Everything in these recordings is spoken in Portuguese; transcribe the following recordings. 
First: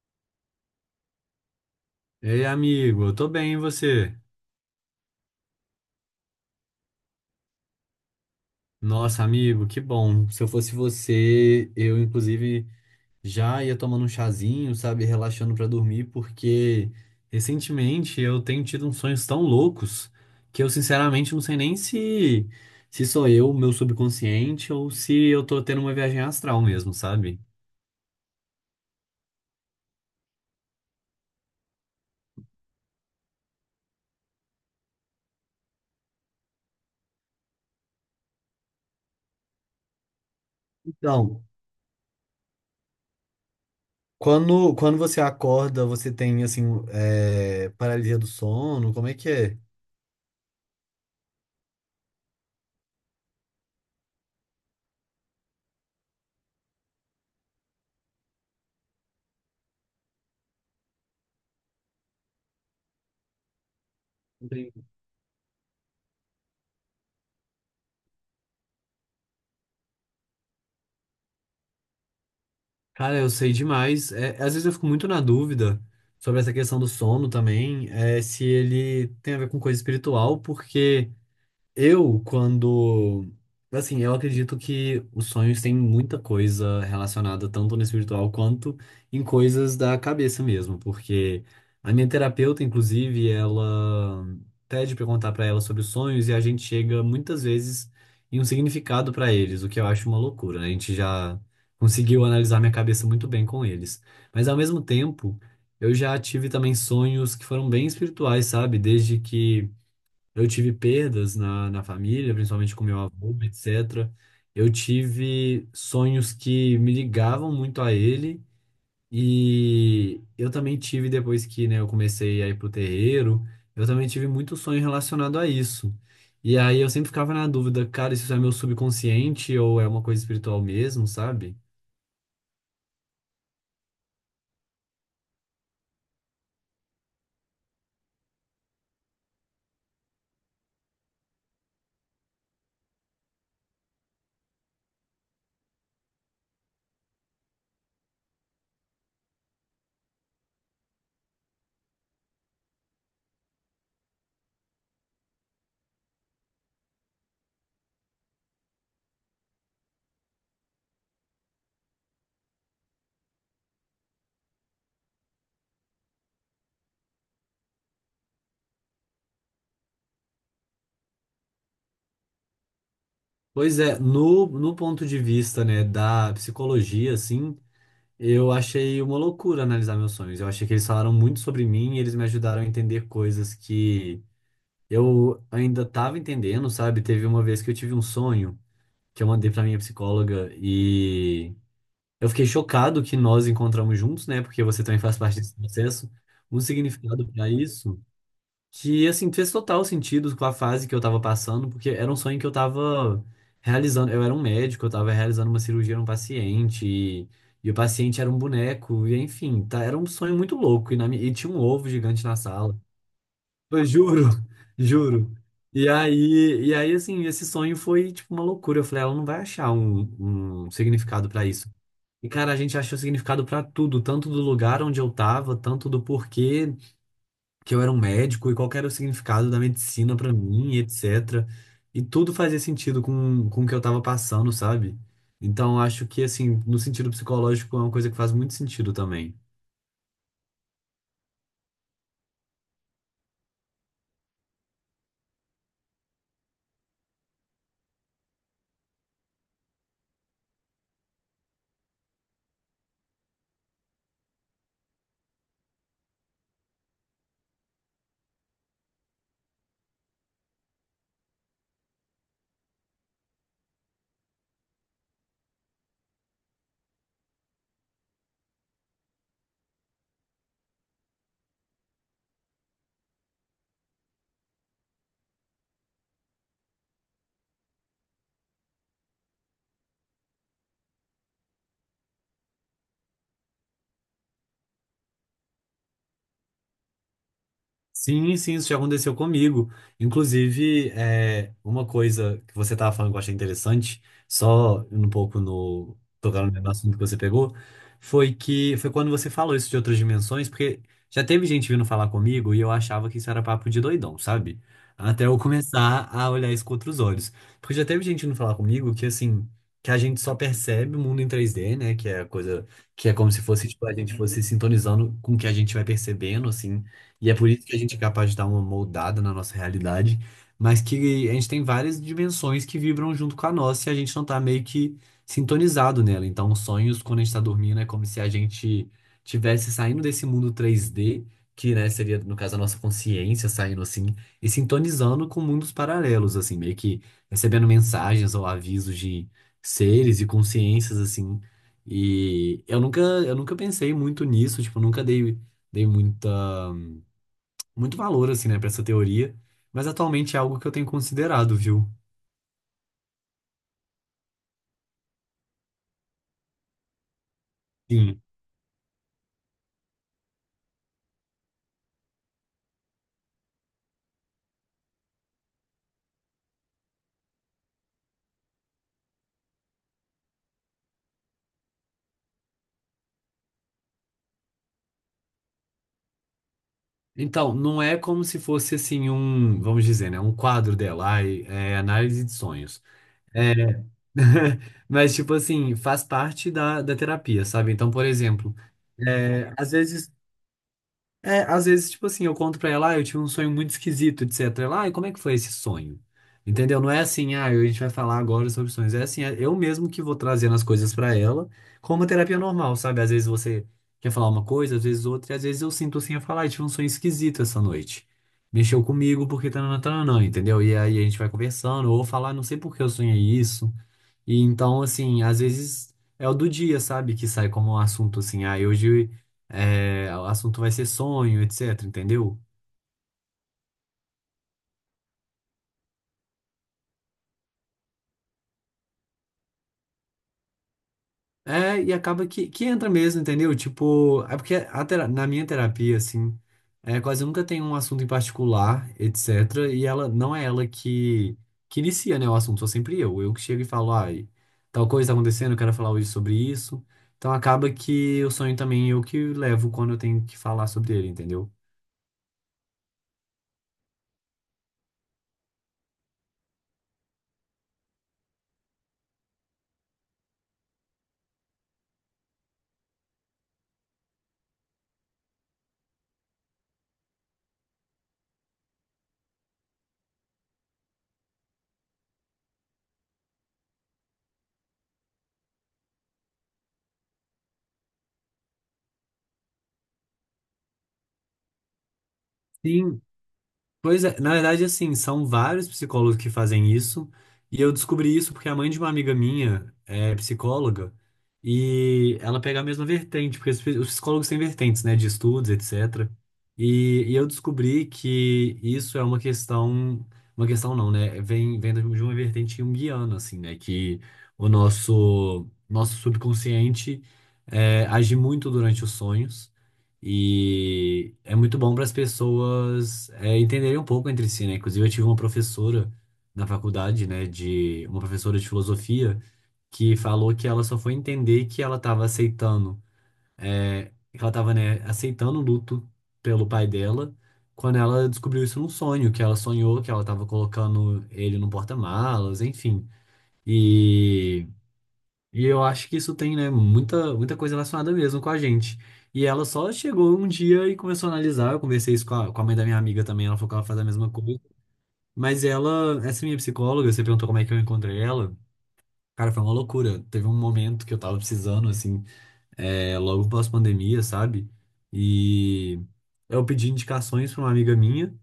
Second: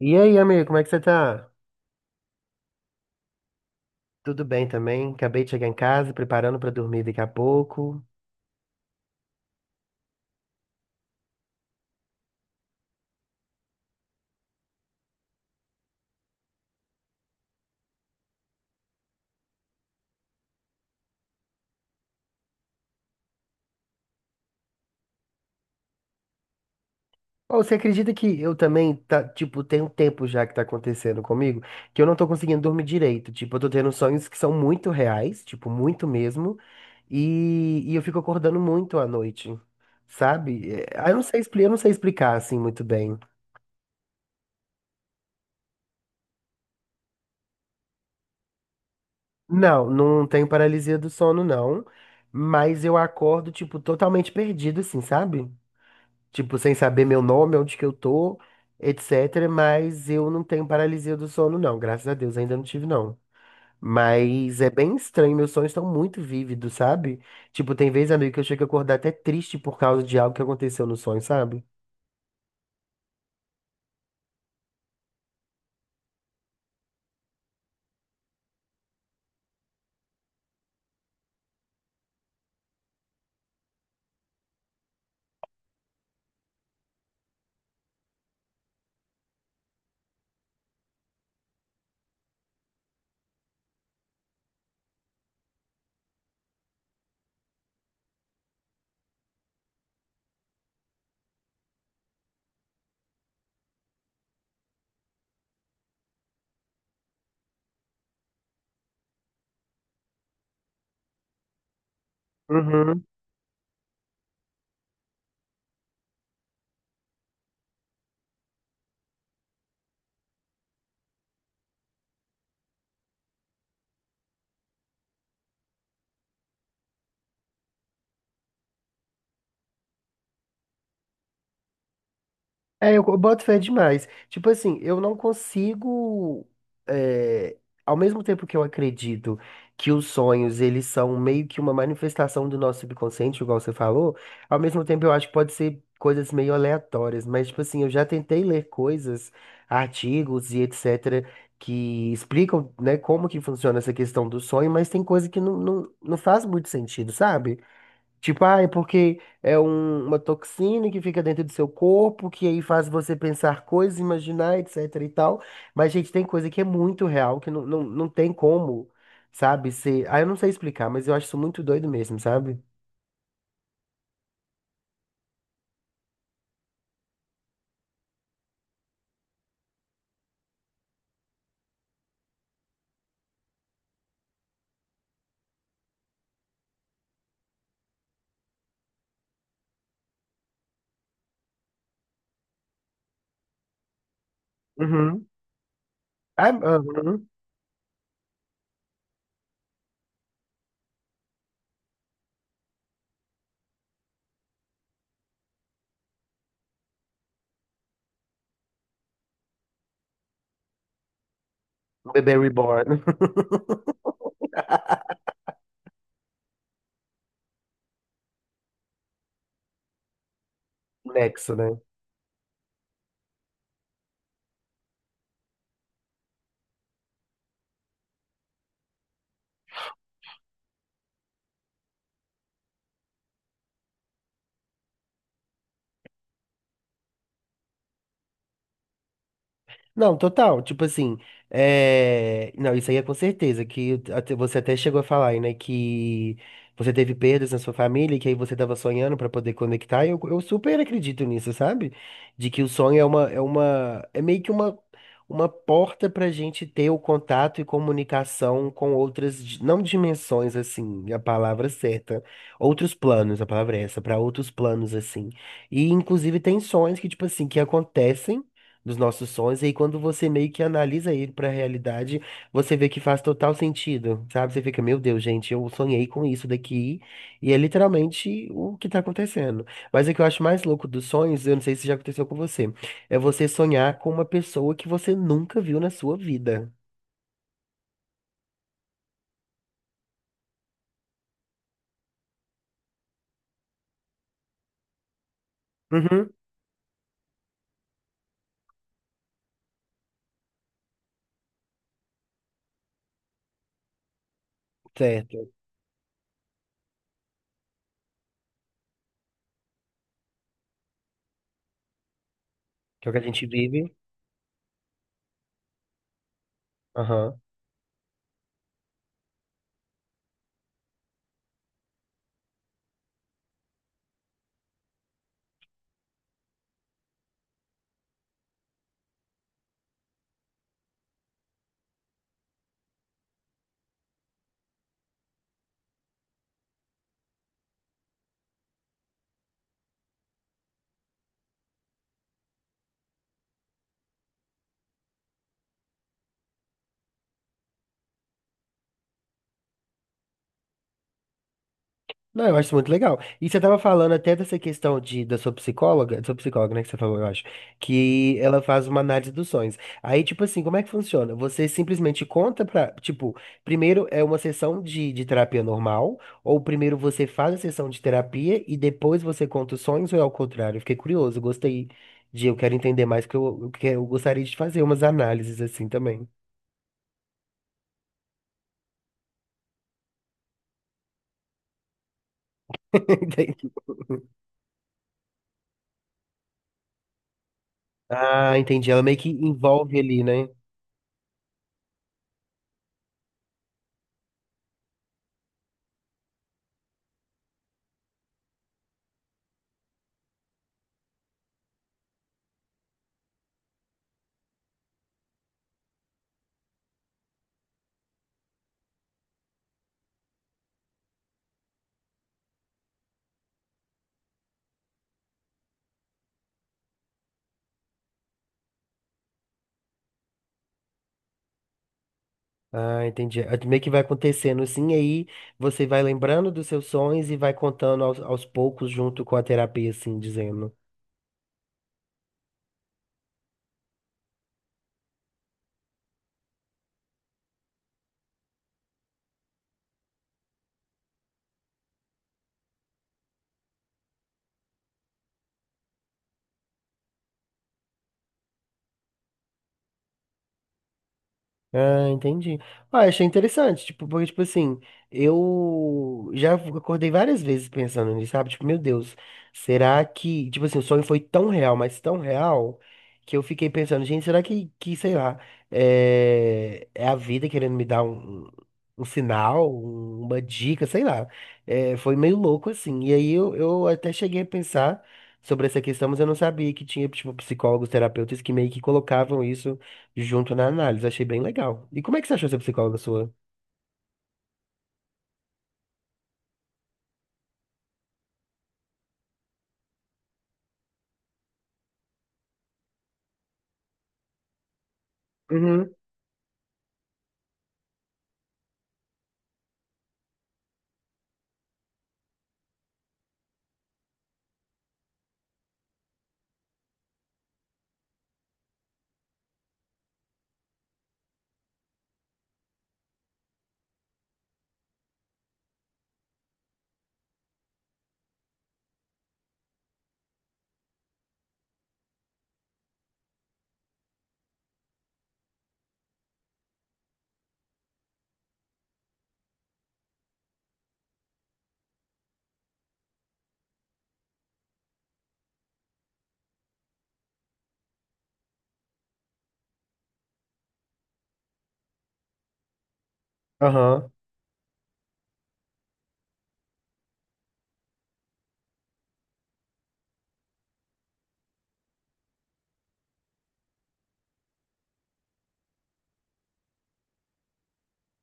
E aí, amigo, como é que você tá? Ei, amigo, eu tô bem, e você? Tudo bem também? Acabei de chegar em casa, preparando pra dormir daqui a pouco. Nossa, amigo, que bom. Se eu fosse você, eu inclusive já ia tomando um chazinho, sabe, relaxando pra dormir, porque recentemente eu tenho tido uns sonhos tão loucos que eu sinceramente não sei nem se sou eu, meu subconsciente, ou se eu tô tendo uma viagem astral mesmo, sabe? Ou você acredita que eu também, tá, tipo, tem um tempo já que tá acontecendo comigo, que eu não tô conseguindo dormir direito. Tipo, eu tô tendo sonhos que são muito reais, tipo, muito mesmo, e eu fico acordando muito à noite, sabe? Eu não sei, Então, eu não sei explicar, assim, muito bem. quando você acorda, você tem assim, paralisia do sono, como é que é? Não, não tenho paralisia do sono, não, mas eu acordo, tipo, totalmente perdido, assim, sabe? Tipo, sem saber meu nome, onde que eu tô, etc. Mas eu não tenho paralisia do sono, não. Graças a Deus, ainda não tive, não. Mas é bem estranho, meus sonhos estão muito vívidos, sabe? Tipo, tem vez, amigo, que eu chego a acordar até triste por causa de algo que aconteceu no sonho, sabe? Cara, eu sei demais. É, às vezes eu fico muito na dúvida sobre essa questão do sono também, é, se ele tem a ver com coisa espiritual. Porque. Eu, quando. Assim, eu acredito que os sonhos têm muita coisa relacionada tanto no espiritual quanto em coisas da cabeça mesmo, porque a minha terapeuta, inclusive, ela pede pra eu contar pra ela sobre os sonhos e a gente chega muitas vezes em um significado pra eles, o que eu acho uma loucura, né? A gente já conseguiu analisar minha cabeça muito bem com eles. Mas ao mesmo tempo, eu já tive também sonhos que foram bem espirituais, sabe? Desde que. Eu tive perdas na família, principalmente com meu Uhum. avô, etc. Eu tive sonhos que me ligavam muito a ele e eu também tive, depois que, né, eu comecei a ir pro terreiro, eu também tive muito sonho relacionado a isso. E aí eu sempre ficava na dúvida, cara, isso é meu subconsciente ou é uma coisa espiritual mesmo, sabe? Boto fé demais. Tipo assim, eu não consigo. é, Ao mesmo tempo que eu acredito que os sonhos, eles são meio que uma manifestação do nosso subconsciente, igual você falou, ao mesmo tempo eu acho que pode ser coisas meio aleatórias. Mas, tipo assim, eu já tentei ler coisas, artigos e etc., que explicam, né, como que funciona essa questão do sonho, mas tem coisa que não faz muito sentido, sabe? Tipo, ah, é porque é uma toxina que fica dentro do seu corpo, que aí faz você pensar coisas, imaginar, etc e tal. Mas, gente, tem coisa que é muito real, que não tem como, sabe? Ser... Ah, eu não sei explicar, mas eu acho isso muito doido mesmo, sabe? Pois é, no ponto de vista, né, da psicologia, assim, eu achei uma loucura analisar meus sonhos. Eu achei que eles falaram muito sobre mim e eles me ajudaram a entender coisas que eu ainda estava entendendo, sabe? Teve uma vez que eu tive um sonho que eu mandei para minha psicóloga e eu fiquei chocado que nós encontramos juntos, né? Porque você também faz Uhum. parte desse processo. Ah, Um significado uhum. para isso. Que, assim, fez total sentido com a fase que eu tava passando, porque era um sonho que eu tava realizando. Eu era um médico, eu tava realizando uma cirurgia num paciente, e o paciente era um boneco, e enfim, tá, era um sonho muito louco. E, e tinha um ovo gigante Bebê na sala. reborn. Eu juro, juro. E aí, assim, esse sonho foi, tipo, uma loucura. Eu falei, ela não vai achar um significado pra Nexo, isso. né? E, cara, a gente achou significado pra tudo, tanto do lugar onde eu tava, tanto do porquê que eu era um médico e qual que era o significado da medicina pra mim, etc. E tudo fazia sentido com o que eu tava passando, sabe? Então acho que, assim, no sentido psicológico é uma coisa que faz muito sentido também. Não, total. Tipo assim, não, isso aí é com certeza, você até chegou a falar, aí, né, que você teve perdas na sua família, e que aí você tava sonhando pra poder conectar, e eu super acredito nisso, sabe? De que o sonho é uma, é uma, é meio que uma porta pra gente ter o contato e comunicação com outras, não dimensões, assim, é a palavra certa, outros planos, a palavra é essa, pra outros planos, assim. E inclusive tem sonhos que, tipo assim, que acontecem dos nossos sonhos. E aí, quando você meio que analisa ele pra realidade, você vê que faz total sentido, sabe? Você fica, meu Deus, gente, eu sonhei com isso daqui. E é literalmente o que tá acontecendo. Mas o que eu acho mais louco dos sonhos, eu não sei se já aconteceu com você, é você sonhar com uma pessoa que você nunca viu na sua vida. Sim, sim, isso já aconteceu comigo. Inclusive, é, uma coisa que você estava falando que eu achei interessante, só um pouco Uhum, tocando no assunto que você pegou, foi que foi quando você falou isso de outras dimensões, porque já teve gente vindo falar comigo e eu achava que isso era papo de doidão, sabe? Até eu certo. começar a olhar isso com outros olhos. Porque já teve gente vindo falar comigo que, assim, que a gente só percebe o mundo em 3D, né? Que é a coisa Que que é o é que a como se gente fosse, vive. tipo, a gente fosse sintonizando com o que a gente vai percebendo, assim. E é Aham. por isso que a gente é capaz de dar uma moldada na nossa realidade, mas que a gente tem várias dimensões que vibram junto com a nossa e a gente não tá meio que sintonizado nela. Então, os sonhos, quando a gente tá dormindo, é como se a gente tivesse saindo desse mundo 3D, que, né, seria, no caso, a nossa consciência saindo assim, e sintonizando com mundos paralelos, assim, meio que recebendo mensagens ou avisos de seres e consciências, assim. E eu nunca pensei muito nisso, tipo, eu nunca dei, dei muita muito valor, assim, né, pra essa teoria, mas atualmente é algo que eu tenho considerado, viu? Não, eu acho muito legal. E você estava falando até dessa questão de, da sua psicóloga, né, que você falou, eu acho, Sim. que ela faz uma análise dos sonhos. Aí, tipo assim, como é que funciona? Você simplesmente conta pra, tipo, primeiro é uma sessão de terapia normal, ou primeiro você faz a sessão de terapia e depois você conta os sonhos, ou é ao contrário? Eu fiquei curioso, gostei de, eu quero entender mais, porque eu gostaria de fazer umas análises assim também. Então, não é como se fosse, assim, um, vamos dizer, né, um quadro dela, ai, é, análise de sonhos. Entendi. É, mas, tipo assim, faz parte da terapia, sabe? Então, por exemplo, Ah, entendi. Ela meio que é, às envolve vezes ali, né? é, às vezes, tipo assim, eu conto pra ela, ah, eu tive um sonho muito esquisito, etc. Ela, ah, e como é que foi esse sonho? Entendeu? Não é assim, ah, a gente vai falar agora sobre sonhos. É assim, é eu mesmo que vou trazendo as coisas pra ela, como uma terapia normal, sabe? Às vezes você quer falar uma coisa, às vezes outra, e às vezes eu sinto assim, eu falo, ah, eu tive um sonho esquisito essa noite. Mexeu comigo porque tá tananã, entendeu? E aí a gente vai conversando, ou falar, "Ah, não sei por que eu sonhei isso." E então, assim, às vezes é o do dia, sabe? Que sai como um assunto assim, ah, hoje é, o assunto vai ser sonho, etc, entendeu? Ah, entendi. Ah, meio que vai acontecendo assim, aí você vai lembrando dos seus sonhos e vai contando aos poucos junto com a terapia, assim, dizendo. É, e acaba que entra mesmo, entendeu? Tipo, é porque na minha terapia, assim, é, quase nunca tem um assunto em particular, etc. E ela não é ela que inicia, né, o assunto, sou sempre eu. Eu que chego e falo, ai, tal coisa tá acontecendo, eu quero falar hoje sobre isso. Então acaba que o sonho também é eu que levo quando eu tenho que falar sobre ele, entendeu? Ah, entendi. Ah, achei interessante, tipo, porque, tipo assim, eu já acordei várias vezes pensando nisso, sabe? Tipo, meu Deus, será que, tipo assim, o sonho foi tão real, mas tão real, que eu fiquei pensando, gente, será que sei lá, é a vida querendo me dar um, um sinal, uma dica, sei lá. É, foi meio louco, assim. E aí eu até cheguei a pensar sobre essa questão, mas eu não sabia que tinha, tipo, psicólogos, terapeutas que meio que colocavam isso junto na análise. Achei bem legal. E como é que você achou essa psicóloga Sim. sua? Pois é, na verdade, assim, são vários psicólogos que fazem isso, e eu descobri isso porque a mãe de uma amiga minha é psicóloga, e ela pega a mesma vertente, porque os psicólogos têm vertentes, né, de estudos, Uhum. etc. E, e eu descobri que isso é uma questão não, né, vem de uma vertente junguiana, assim, né, que o nosso, nosso subconsciente é, age muito durante os sonhos, e é muito bom para as pessoas é, entenderem um pouco entre si, né? Inclusive, eu tive uma professora na faculdade, né, de uma professora de filosofia, que falou que ela só foi entender que ela estava aceitando, é, que ela estava, né, aceitando o luto pelo pai dela, quando ela descobriu isso num sonho, que ela sonhou que ela estava colocando ele no porta-malas, enfim. E e eu acho que isso tem, né, muita, muita coisa relacionada mesmo com a gente. E ela só chegou um dia e começou a analisar. Eu conversei isso com com a mãe da minha amiga também, ela falou que ela faz a Aham. mesma coisa. Mas ela, essa minha psicóloga, você perguntou como é que eu encontrei ela. Cara, foi uma loucura. Teve um momento que eu tava precisando, assim, é, logo pós-pandemia, sabe? E eu pedi indicações pra uma amiga minha.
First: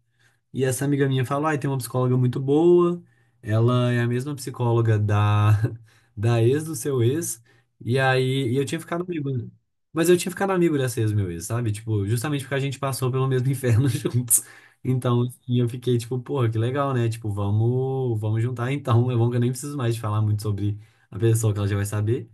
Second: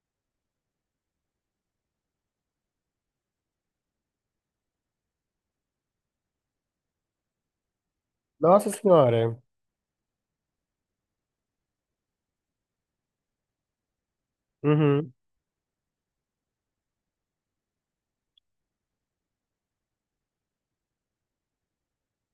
E essa amiga minha falou, ai, tem uma psicóloga muito boa, ela é a mesma psicóloga da, da ex do seu ex, e aí e eu Nossa tinha ficado amigo, senhora. né? Mas eu tinha ficado amigo dessa ex meu ex, sabe? Tipo, justamente porque a gente passou pelo mesmo inferno juntos. Uhum. Então, assim, eu fiquei tipo, porra, que legal, né? Tipo, vamos juntar então. É bom que eu nem preciso mais de falar muito sobre a pessoa que ela já vai saber.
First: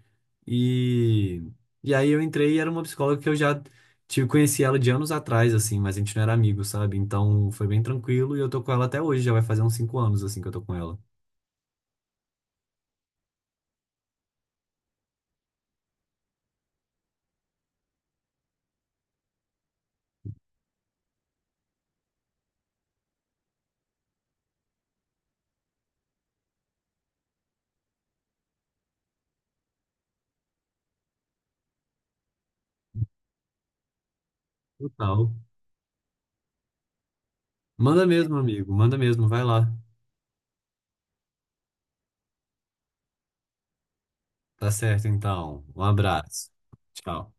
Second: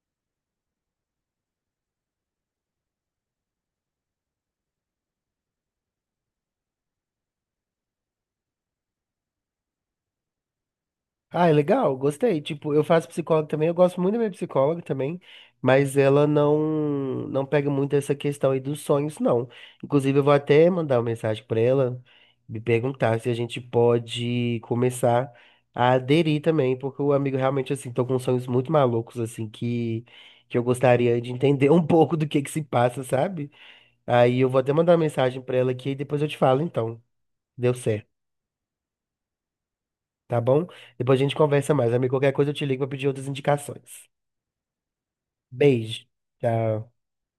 E, e aí eu entrei e era uma psicóloga que eu já. Tipo, conheci ela de anos atrás, assim, mas a gente não era amigo, sabe? Então foi bem tranquilo e eu tô com ela até hoje, já vai fazer uns 5 anos, assim, que eu tô com ela. Ah, é legal, gostei. Tipo, eu faço psicóloga também, eu gosto muito da minha psicóloga também, mas ela não pega muito essa questão aí dos sonhos, não. Inclusive, eu vou até mandar uma mensagem pra ela, me perguntar se a gente pode começar a aderir também, porque o amigo realmente, assim, tô com sonhos muito malucos, assim, que eu gostaria de entender um pouco do que se passa, sabe? Aí eu vou até mandar uma Total. mensagem pra ela aqui e depois eu te falo, então. Deu Manda certo, mesmo, amigo, manda mesmo, vai lá. tá bom? Depois a gente conversa mais, amigo. Qualquer coisa eu te ligo pra pedir outras indicações. Tá certo, então. Um Beijo. abraço. Tchau. Tchau.